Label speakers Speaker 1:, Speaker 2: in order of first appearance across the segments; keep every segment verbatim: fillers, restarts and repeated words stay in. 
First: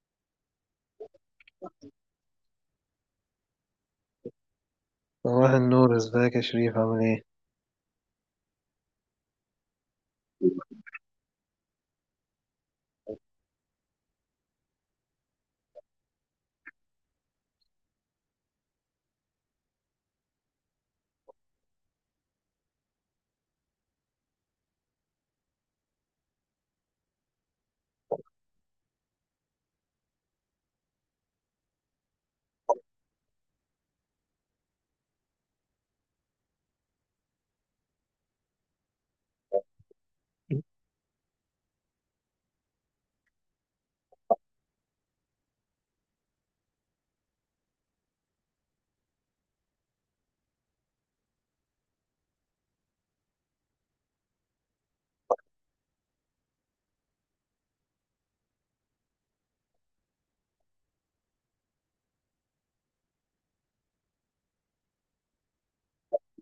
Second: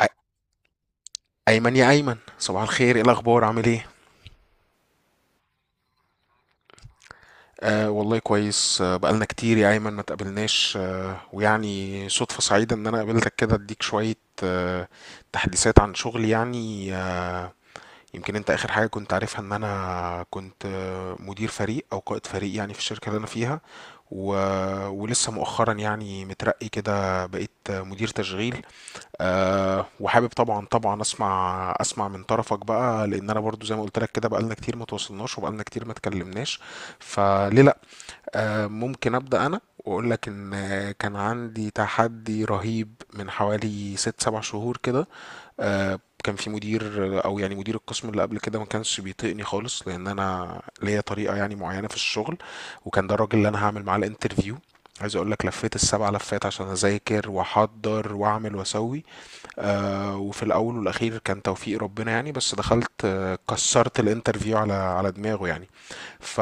Speaker 1: أي- أيمن، يا أيمن، صباح الخير. إيه الأخبار؟ عامل إيه؟
Speaker 2: صباح النور، ازيك يا شريف؟ عامل ايه؟
Speaker 1: آه والله كويس. آه بقالنا كتير يا أيمن ما تقابلناش، آه ويعني صدفة سعيدة إن أنا قابلتك كده، أديك شوية آه تحديثات عن شغلي يعني. آه يمكن انت اخر حاجة كنت عارفها ان انا كنت، آه، مدير فريق او قائد فريق يعني، في الشركة اللي انا فيها. و... ولسه مؤخرا يعني مترقي كده، بقيت، آه، مدير تشغيل. أه وحابب، طبعا طبعا، اسمع اسمع من طرفك بقى، لان انا برضو زي ما قلت لك كده بقالنا كتير ما تواصلناش، وبقالنا كتير ما اتكلمناش. فليه لا؟ آه، ممكن أبدأ أنا وأقول لك إن، آه، كان عندي تحدي رهيب من حوالي ست سبع شهور كده. آه، كان في مدير، آه، أو يعني مدير القسم اللي قبل كده، ما كانش بيطيقني خالص، لأن أنا ليا طريقة يعني معينة في الشغل. وكان ده الراجل اللي أنا هعمل معاه الانترفيو. عايز اقول لك لفيت السبع لفات عشان اذاكر واحضر واعمل واسوي. آه وفي الاول والاخير كان توفيق ربنا يعني، بس دخلت آه كسرت الانترفيو على على دماغه يعني. ف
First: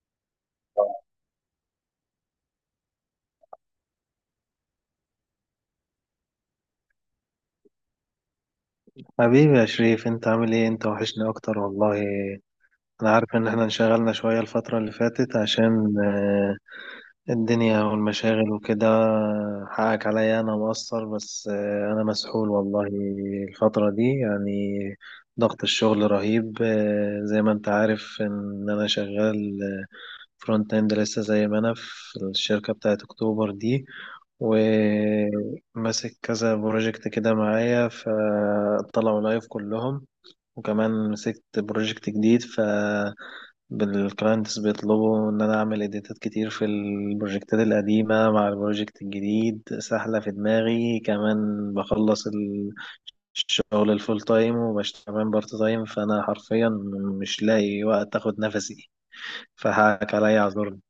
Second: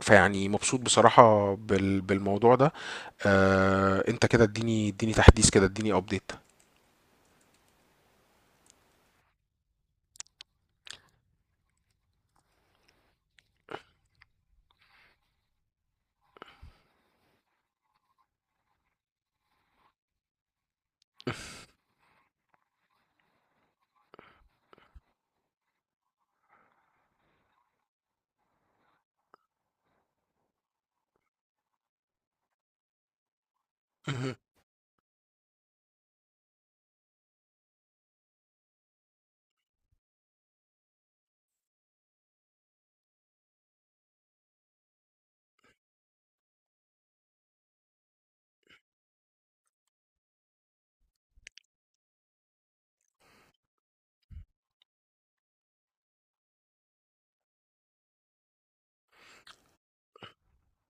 Speaker 1: فيعني مبسوط بصراحة بال... بالموضوع ده. آه، انت كده، اديني اديني تحديث كده، اديني ابديت.
Speaker 2: حبيبي يا شريف، انت عامل ايه؟ انت وحشني اكتر والله. انا عارف ان احنا انشغلنا شوية الفترة اللي فاتت عشان آه، الدنيا والمشاغل وكده. حقك عليا، انا مقصر، بس آه، انا مسحول والله الفترة دي، يعني ضغط الشغل رهيب. آه، زي ما انت عارف ان انا شغال فرونت اند لسه، زي ما انا في الشركة بتاعت اكتوبر دي،
Speaker 1: مهم.
Speaker 2: وماسك كذا بروجكت كده معايا فطلعوا لايف كلهم، وكمان مسكت بروجكت جديد، ف بالكلاينتس بيطلبوا ان انا اعمل اديتات كتير في البروجكتات القديمه مع البروجكت الجديد، سحله في دماغي كمان. بخلص ال- الشغل الفول تايم وبشتغل كمان بارت تايم، فانا حرفيا مش لاقي وقت اخد نفسي، فحقك عليا اعذرني.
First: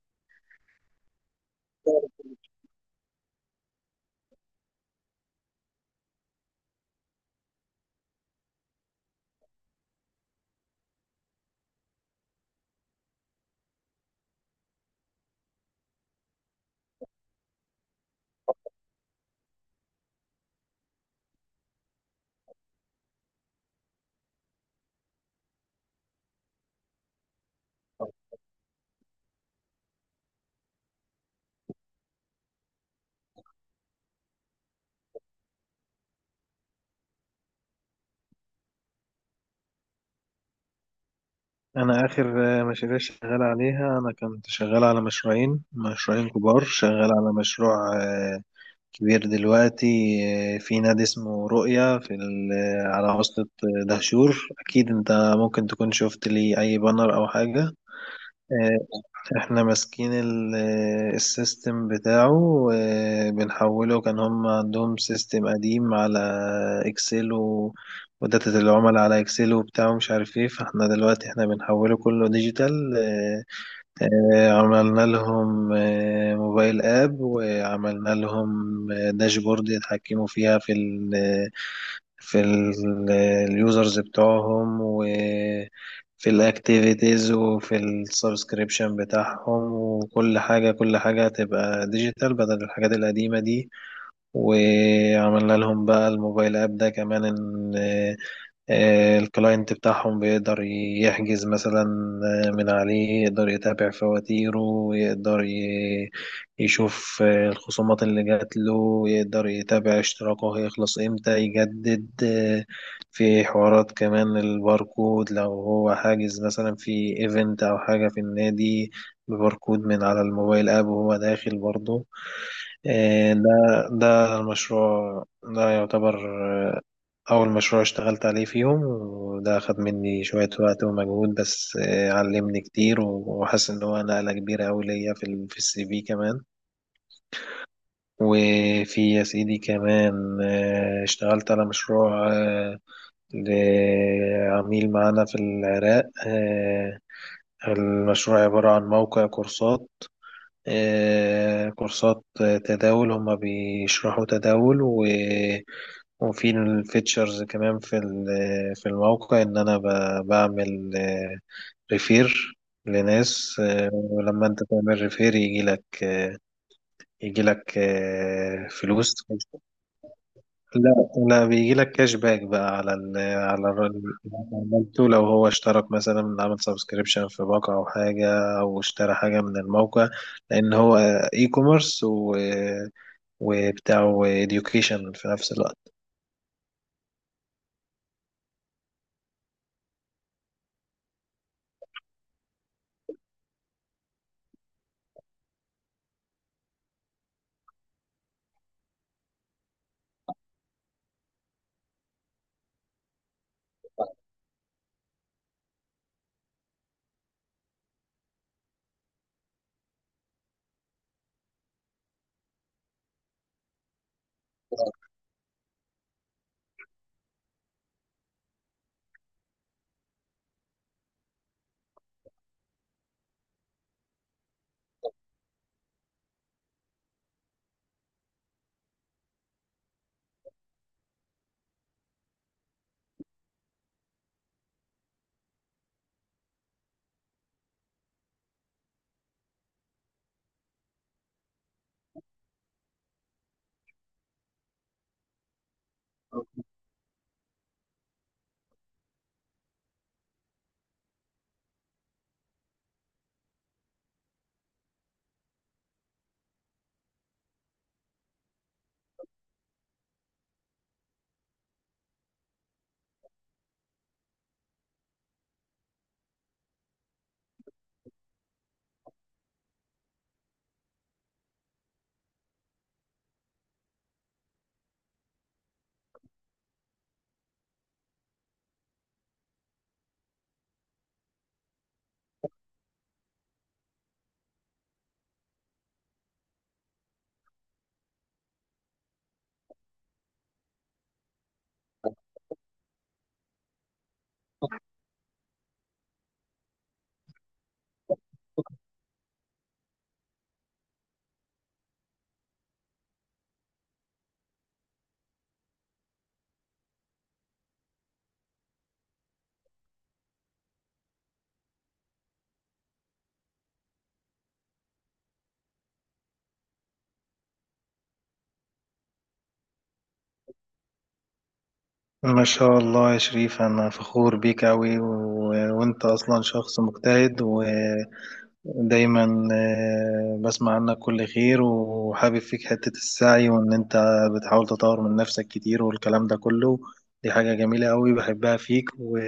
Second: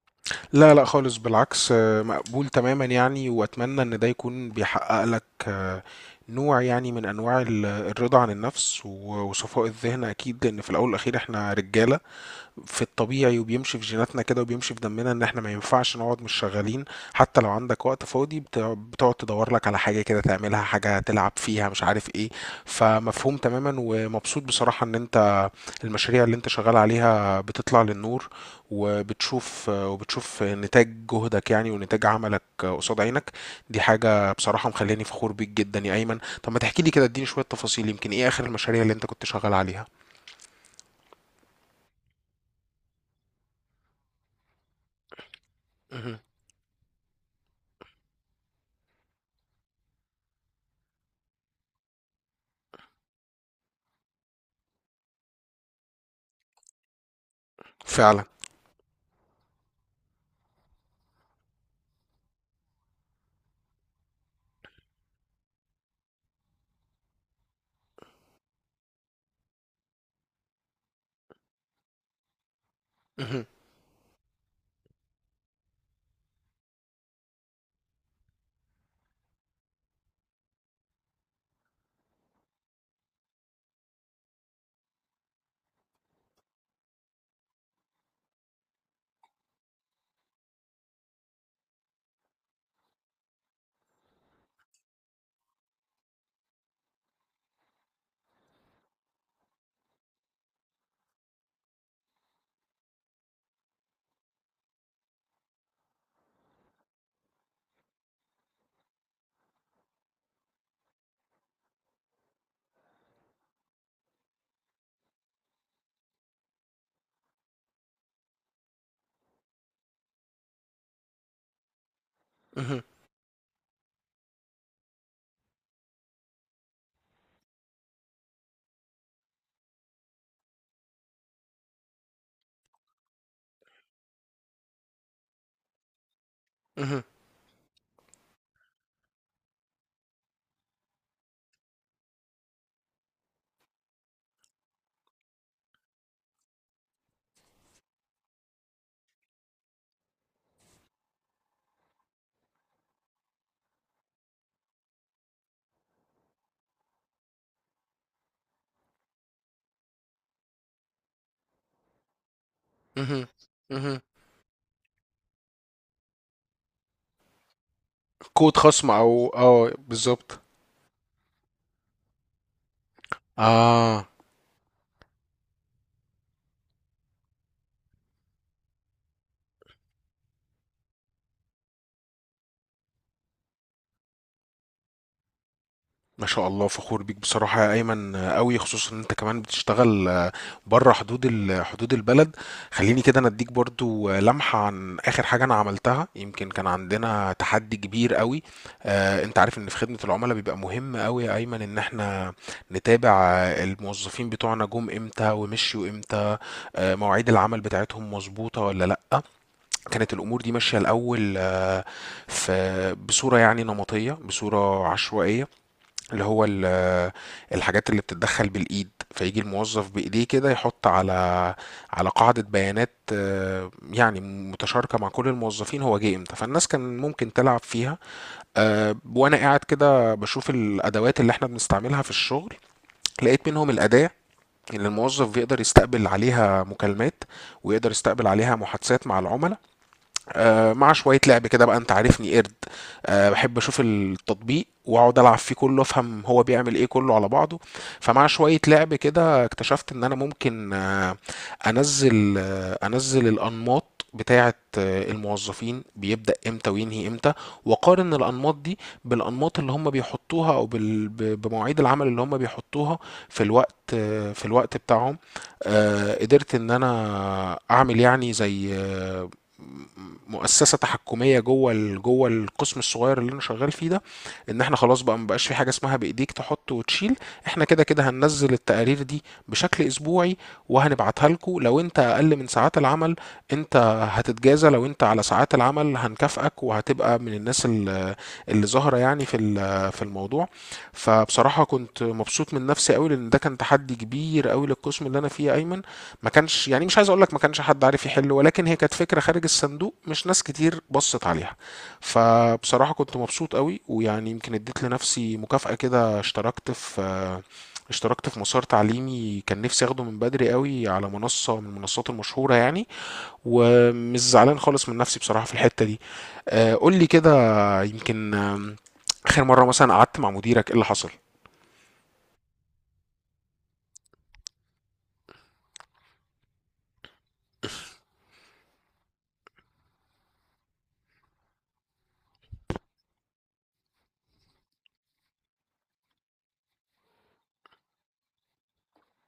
Speaker 1: لا لا خالص، بالعكس، آه، مقبول تماما يعني، واتمنى ان ده يكون بيحقق لك آه، نوع يعني من انواع ال- الرضا عن النفس، و- وصفاء الذهن اكيد. لان في الاول والاخير احنا رجالة في الطبيعي، وبيمشي في جيناتنا كده وبيمشي في دمنا ان احنا ما ينفعش نقعد مش شغالين. حتى لو عندك وقت فاضي، بت- بتقعد تدور لك على حاجة كده تعملها، حاجة تلعب فيها مش عارف ايه. فمفهوم تماما، ومبسوط بصراحة ان انت المشاريع اللي انت شغال عليها بتطلع للنور، وبتشوف وبتشوف نتاج جهدك يعني، ونتاج عملك قصاد عينك. دي حاجة بصراحة مخليني فخور بيك جدا يا ايمن. طب ما تحكي لي كده، اديني شوية تفاصيل، يمكن ايه اخر المشاريع اللي انت كنت شغال عليها.
Speaker 2: انا اخر آه، مشاريع شغال عليها، انا كنت شغال على مشروعين
Speaker 1: مهم.
Speaker 2: مشروعين كبار، شغال على مشروع آه، كبير دلوقتي. آه، في نادي اسمه رؤية في ال- آه، على وسط آه، دهشور. اكيد انت ممكن تكون شفت لي اي بانر او حاجة.
Speaker 1: فعلا.
Speaker 2: آه، احنا ماسكين ال- آه، السيستم بتاعه وبنحوله. كان هم عندهم سيستم قديم على اكسل و... وداتا العملاء على اكسل وبتاع ومش عارف ايه، فاحنا دلوقتي احنا بنحوله كله ديجيتال.
Speaker 1: مهم.
Speaker 2: آه، عملنا لهم آه، موبايل اب، وعملنا لهم آه، داشبورد يتحكموا فيها في ال في ال- اليوزرز بتوعهم، وفي الاكتيفيتيز، وفي السبسكريبشن بتاعهم، وكل حاجة، كل حاجة هتبقى ديجيتال بدل الحاجات القديمة دي. وعملنا لهم بقى الموبايل اب ده كمان ان آه، آه، الكلاينت بتاعهم بيقدر يحجز مثلا آه، من عليه، يقدر يتابع فواتيره، يقدر ي- يشوف آه، الخصومات اللي جات له، يقدر يتابع اشتراكه هيخلص امتى يجدد. آه، في حوارات كمان، الباركود لو هو حاجز مثلا في ايفنت او حاجة في النادي بباركود من على الموبايل اب وهو داخل برضه.
Speaker 1: مهم.
Speaker 2: إيه، ده ده المشروع ده يعتبر آه، أول مشروع اشتغلت عليه فيهم، وده أخد مني شوية وقت ومجهود، بس آه، علمني كتير، وحاسس إن هو نقلة كبيرة أوي ليا في ال- في السي في كمان.
Speaker 1: مهم.
Speaker 2: وفي يا سيدي كمان آه، اشتغلت على مشروع آه، لعميل معانا في العراق. آه، المشروع عبارة عن موقع كورسات، آه، كورسات آه، تداول، هما بيشرحوا تداول و... وفي الفيتشرز كمان في ال- في الموقع ان انا ب... بعمل ريفير
Speaker 1: مهم.
Speaker 2: لناس. آه،
Speaker 1: مهم.
Speaker 2: ولما انت تعمل ريفير يجي لك، يجي لك
Speaker 1: كود خصم
Speaker 2: فلوس.
Speaker 1: او اه، بالظبط.
Speaker 2: لا لا، بيجي لك كاش باك بقى على ال على ال-
Speaker 1: اه
Speaker 2: اللي عملته، لو هو اشترك مثلا، عمل سبسكريبشن في باقة او حاجة، او اشترى حاجة من الموقع، لان هو اي كوميرس و وبتاع education في نفس الوقت.
Speaker 1: ما شاء الله، فخور بيك بصراحة يا أيمن قوي، خصوصا إن أنت كمان بتشتغل بره حدود ال- حدود البلد. خليني كده أنا أديك برضو آه، لمحة عن آخر حاجة أنا عملتها. يمكن كان عندنا تحدي كبير قوي. آه أنت عارف إن في خدمة العملاء بيبقى مهم قوي يا أيمن إن إحنا نتابع الموظفين بتوعنا جم إمتى ومشيوا إمتى، آه مواعيد العمل بتاعتهم مظبوطة ولا لأ. كانت الأمور دي ماشية الأول، آه، في بصورة يعني نمطية، بصورة عشوائية. اللي هو ال- آه، الحاجات اللي بتتدخل بالإيد، فيجي الموظف بإيديه كده يحط على على قاعدة بيانات آه، يعني متشاركة مع كل الموظفين، هو جه امتى، فالناس كان ممكن تلعب فيها. آه، وأنا قاعد كده بشوف الأدوات اللي احنا بنستعملها في الشغل، لقيت منهم الأداة اللي الموظف بيقدر يستقبل عليها مكالمات، ويقدر يستقبل عليها محادثات مع العملاء. آه، مع شوية لعب كده بقى، انت عارفني قرد، آه، بحب اشوف التطبيق واقعد العب فيه كله، افهم هو بيعمل ايه كله على بعضه. فمع شوية لعب كده اكتشفت ان انا ممكن آه، انزل آه، انزل الانماط بتاعة آه، الموظفين، بيبدأ امتى وينهي امتى، واقارن الانماط دي بالانماط اللي هم بيحطوها، او بال- ب- بمواعيد العمل اللي هم بيحطوها في الوقت، آه، في الوقت بتاعهم. آه، قدرت ان انا اعمل يعني زي آه، مؤسسه تحكميه جوه ال- جوه القسم الصغير اللي انا شغال فيه ده. ان احنا خلاص بقى، مبقاش في حاجه اسمها بايديك تحط وتشيل، احنا كده كده هننزل التقارير دي بشكل اسبوعي وهنبعتها لكم. لو انت اقل من ساعات العمل، انت هتتجازى. لو انت على ساعات العمل، هنكافئك وهتبقى من الناس اللي اللي ظاهره يعني في ال- في الموضوع. فبصراحه كنت مبسوط من نفسي قوي، لان ده كان تحدي كبير قوي للقسم اللي انا فيه يا ايمن. ما كانش يعني، مش عايز اقول لك ما كانش حد عارف يحله، ولكن هي كانت فكره خارج الصندوق، مش ناس كتير بصت عليها. فبصراحه كنت مبسوط قوي، ويعني يمكن اديت لنفسي مكافاه كده، اشتركت في آه، اشتركت في مسار تعليمي كان نفسي اخده من بدري قوي، على منصه من المنصات المشهوره يعني، ومش زعلان خالص من نفسي بصراحه في الحته دي. آه، قول لي كده، يمكن، آم، اخر مره مثلا قعدت مع مديرك، ايه اللي حصل؟
Speaker 2: ما شاء الله يا شريف، أنا فخور بيك أوي و... وأنت أصلا شخص مجتهد و... دايما آه، بسمع عنك كل خير، وحابب فيك حتة السعي وإن أنت بتحاول تطور من نفسك كتير والكلام ده كله. دي حاجة جميلة أوي بحبها فيك و-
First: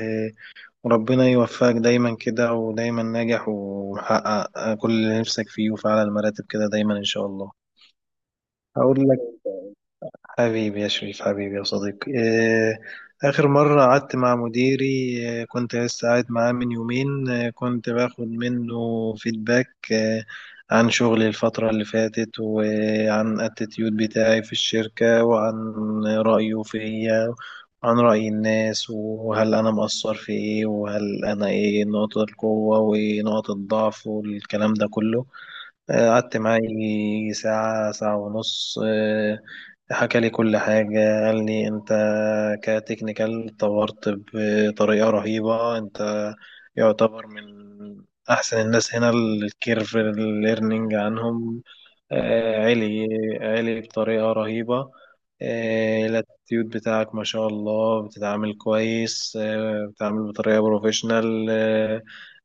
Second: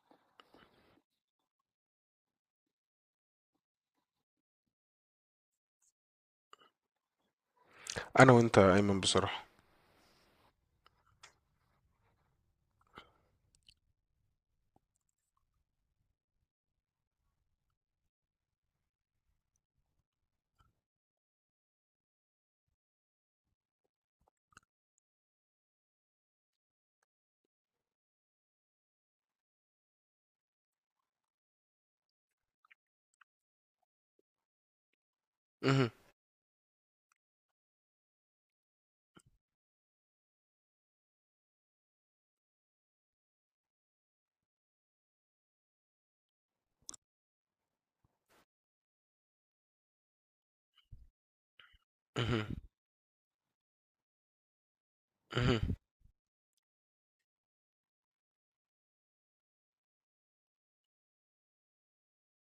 Speaker 2: وربنا يوفقك دايما كده، ودايما ناجح ومحقق كل اللي نفسك فيه، وفي أعلى المراتب كده دايما إن شاء الله.
Speaker 1: انا وانت يا ايمن
Speaker 2: هقول لك.
Speaker 1: بصراحه.
Speaker 2: حبيبي يا شريف، حبيبي يا صديقي، آه، آخر مرة قعدت مع مديري آه، كنت لسه قاعد معاه من يومين، آه، كنت باخد منه فيدباك آه، عن شغلي الفترة اللي فاتت، وعن الاتيتيود بتاعي في الشركة، وعن رأيه فيا، وعن رأي الناس، وهل أنا مقصر في إيه، وهل أنا إيه نقطة القوة ونقطة الضعف، والكلام ده كله.
Speaker 1: مهم.
Speaker 2: آه، قعدت معاه يجي ساعة، ساعة ونص. آه، حكى لي كل حاجة. قال لي أنت كتكنيكال اتطورت بطريقة رهيبة، أنت يعتبر من أحسن الناس هنا، الكيرف الليرنينج عنهم
Speaker 1: مهم.
Speaker 2: آه، عالي، عالي بطريقة رهيبة.
Speaker 1: مهم.
Speaker 2: آه، الاتيود بتاعك ما شاء الله، بتتعامل كويس، آه، بتتعامل بطريقة بروفيشنال،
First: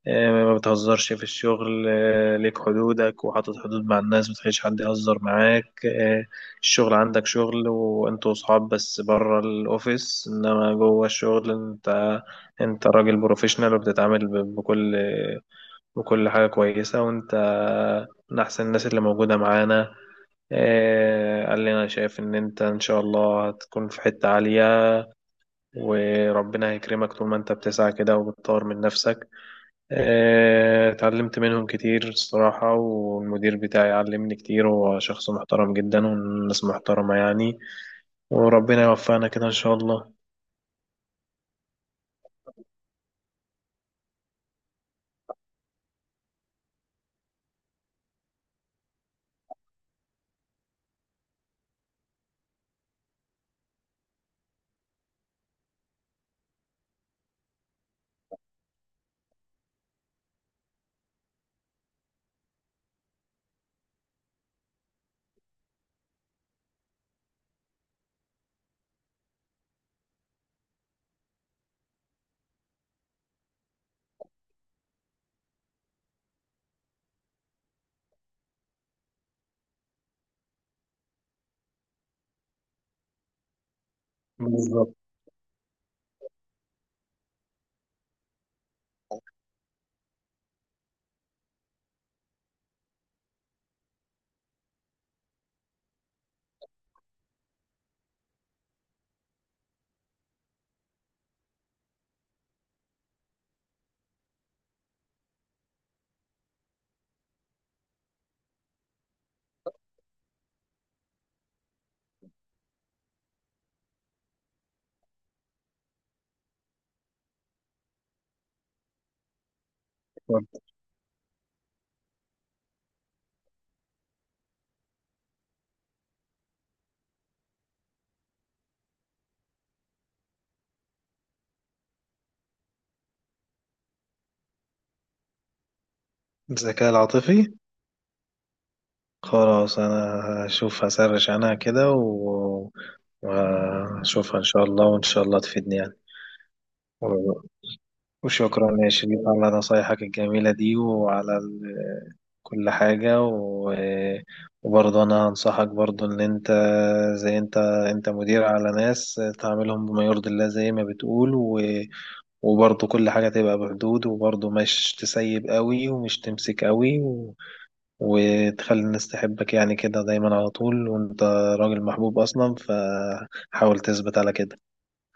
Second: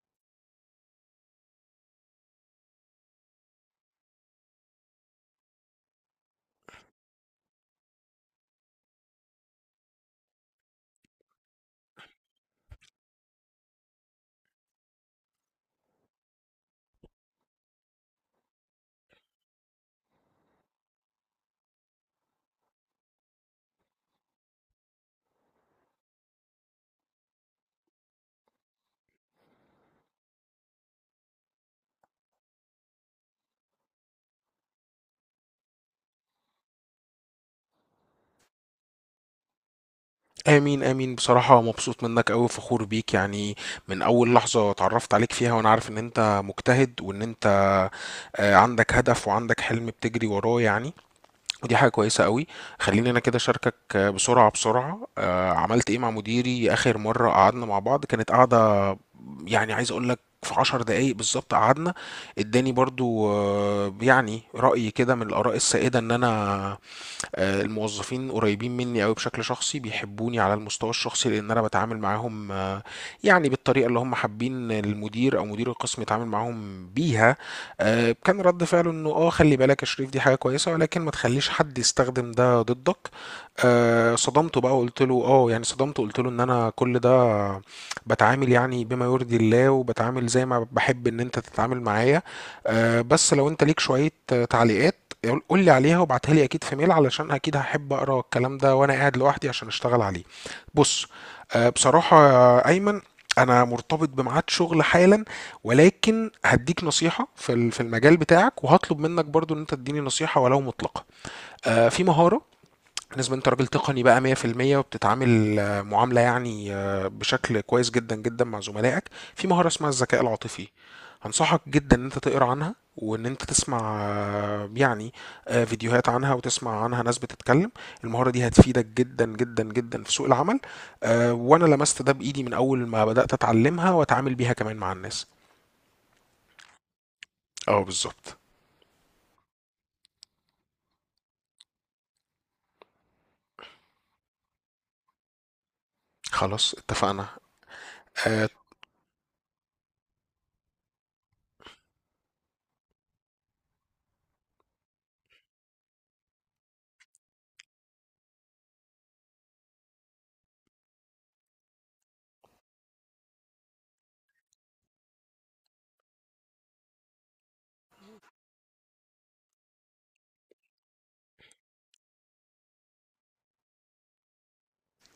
Speaker 2: آه، ما بتهزرش في الشغل، آه، ليك حدودك وحاطط حدود مع الناس، ما تخليش حد يهزر معاك. آه، الشغل عندك شغل، وانتوا صحاب بس بره الاوفيس، انما جوه الشغل انت، انت راجل بروفيشنال، وبتتعامل ب- بكل، بكل حاجة كويسة، وانت من احسن الناس اللي موجودة معانا. آه، قال لي انا شايف ان انت ان شاء الله هتكون في حتة عالية، وربنا هيكرمك طول ما انت بتسعى كده وبتطور من نفسك. آه، اتعلمت منهم كتير الصراحة، والمدير بتاعي علمني كتير، هو شخص محترم جدا، والناس محترمة يعني. وربنا يوفقنا كده إن شاء الله.
Speaker 1: امين امين. بصراحة مبسوط منك اوي، فخور بيك يعني. من اول لحظة اتعرفت عليك فيها وانا عارف ان انت مجتهد، وان انت آه، عندك هدف وعندك حلم بتجري وراه يعني. ودي حاجة كويسة قوي. خليني انا كده اشاركك آه، بسرعة بسرعة آه، عملت ايه مع مديري اخر مرة قعدنا مع بعض. كانت قعدة يعني، عايز اقول لك في عشر دقايق بالظبط قعدنا. اداني برضو آه، يعني رأي كده من الآراء السائدة ان انا آه، الموظفين قريبين مني قوي بشكل شخصي، بيحبوني على المستوى الشخصي، لان انا بتعامل معاهم آه، يعني بالطريقه اللي هم حابين المدير او مدير القسم يتعامل معاهم بيها. آه، كان رد فعله انه اه خلي بالك يا شريف، دي حاجه كويسه ولكن ما تخليش حد يستخدم ده ضدك. آه، صدمته بقى،
Speaker 2: بالظبط.
Speaker 1: وقلت له اه، يعني صدمته، قلت له ان انا كل ده بتعامل يعني بما يرضي الله، وبتعامل زي ما بحب ان انت تتعامل معايا. آه، بس لو انت ليك شوية آه، تعليقات، قول قول لي عليها وابعتها لي اكيد في ميل، علشان اكيد هحب اقرا الكلام ده وانا قاعد لوحدي عشان اشتغل عليه. بص. آه، بصراحة يا ايمن، انا مرتبط بميعاد شغل حالا، ولكن هديك نصيحة في ال- في المجال بتاعك، وهطلب منك برضو ان انت تديني نصيحة ولو مطلقة. آه، في مهارة. بالنسبة انت راجل تقني بقى مية في المية وبتتعامل آه، معاملة يعني آه، بشكل كويس جدا جدا مع زملائك. في مهارة اسمها الذكاء العاطفي. هنصحك جدا ان انت تقرا عنها، وان انت تسمع آه، يعني آه، فيديوهات عنها، وتسمع عنها ناس بتتكلم. المهارة دي هتفيدك جدا جدا جدا في سوق العمل. آه، وانا لمست ده بايدي من اول ما بدأت اتعلمها واتعامل بيها كمان مع الناس.
Speaker 2: الذكاء العاطفي.
Speaker 1: اه بالظبط.
Speaker 2: خلاص أنا هشوف، هسرش عنها كده و- وهشوفها إن شاء الله، وإن شاء الله تفيدني يعني.
Speaker 1: خلاص اتفقنا.
Speaker 2: و-
Speaker 1: آه،
Speaker 2: وشكرا يا شريف على نصايحك الجميلة دي وعلى كل حاجة و... وبرضه أنا هنصحك برضه إن أنت زي أنت أنت مدير على ناس، تعاملهم بما يرضي الله زي ما بتقول، و... وبرضه كل حاجة تبقى بحدود، وبرضه مش تسيب قوي ومش تمسك قوي، و... وتخلي الناس تحبك يعني كده دايما على طول، وأنت راجل محبوب أصلا فحاول تثبت على كده.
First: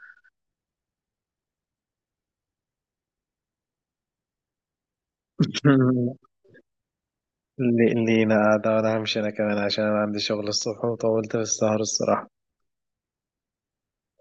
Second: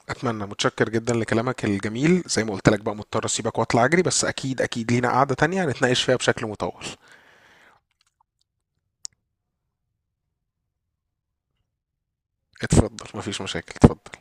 Speaker 1: اتمنى. متشكر جدا لكلامك الجميل. زي ما قلت لك بقى، مضطر اسيبك واطلع اجري، بس اكيد اكيد لينا قعدة تانية هنتناقش فيها بشكل مطول.
Speaker 2: لي- لينا قاعدة، وأنا همشي أنا كمان عشان أنا عندي شغل الصبح، وطولت في السهر الصراحة.
Speaker 1: اتفضل، مفيش مشاكل اتفضل.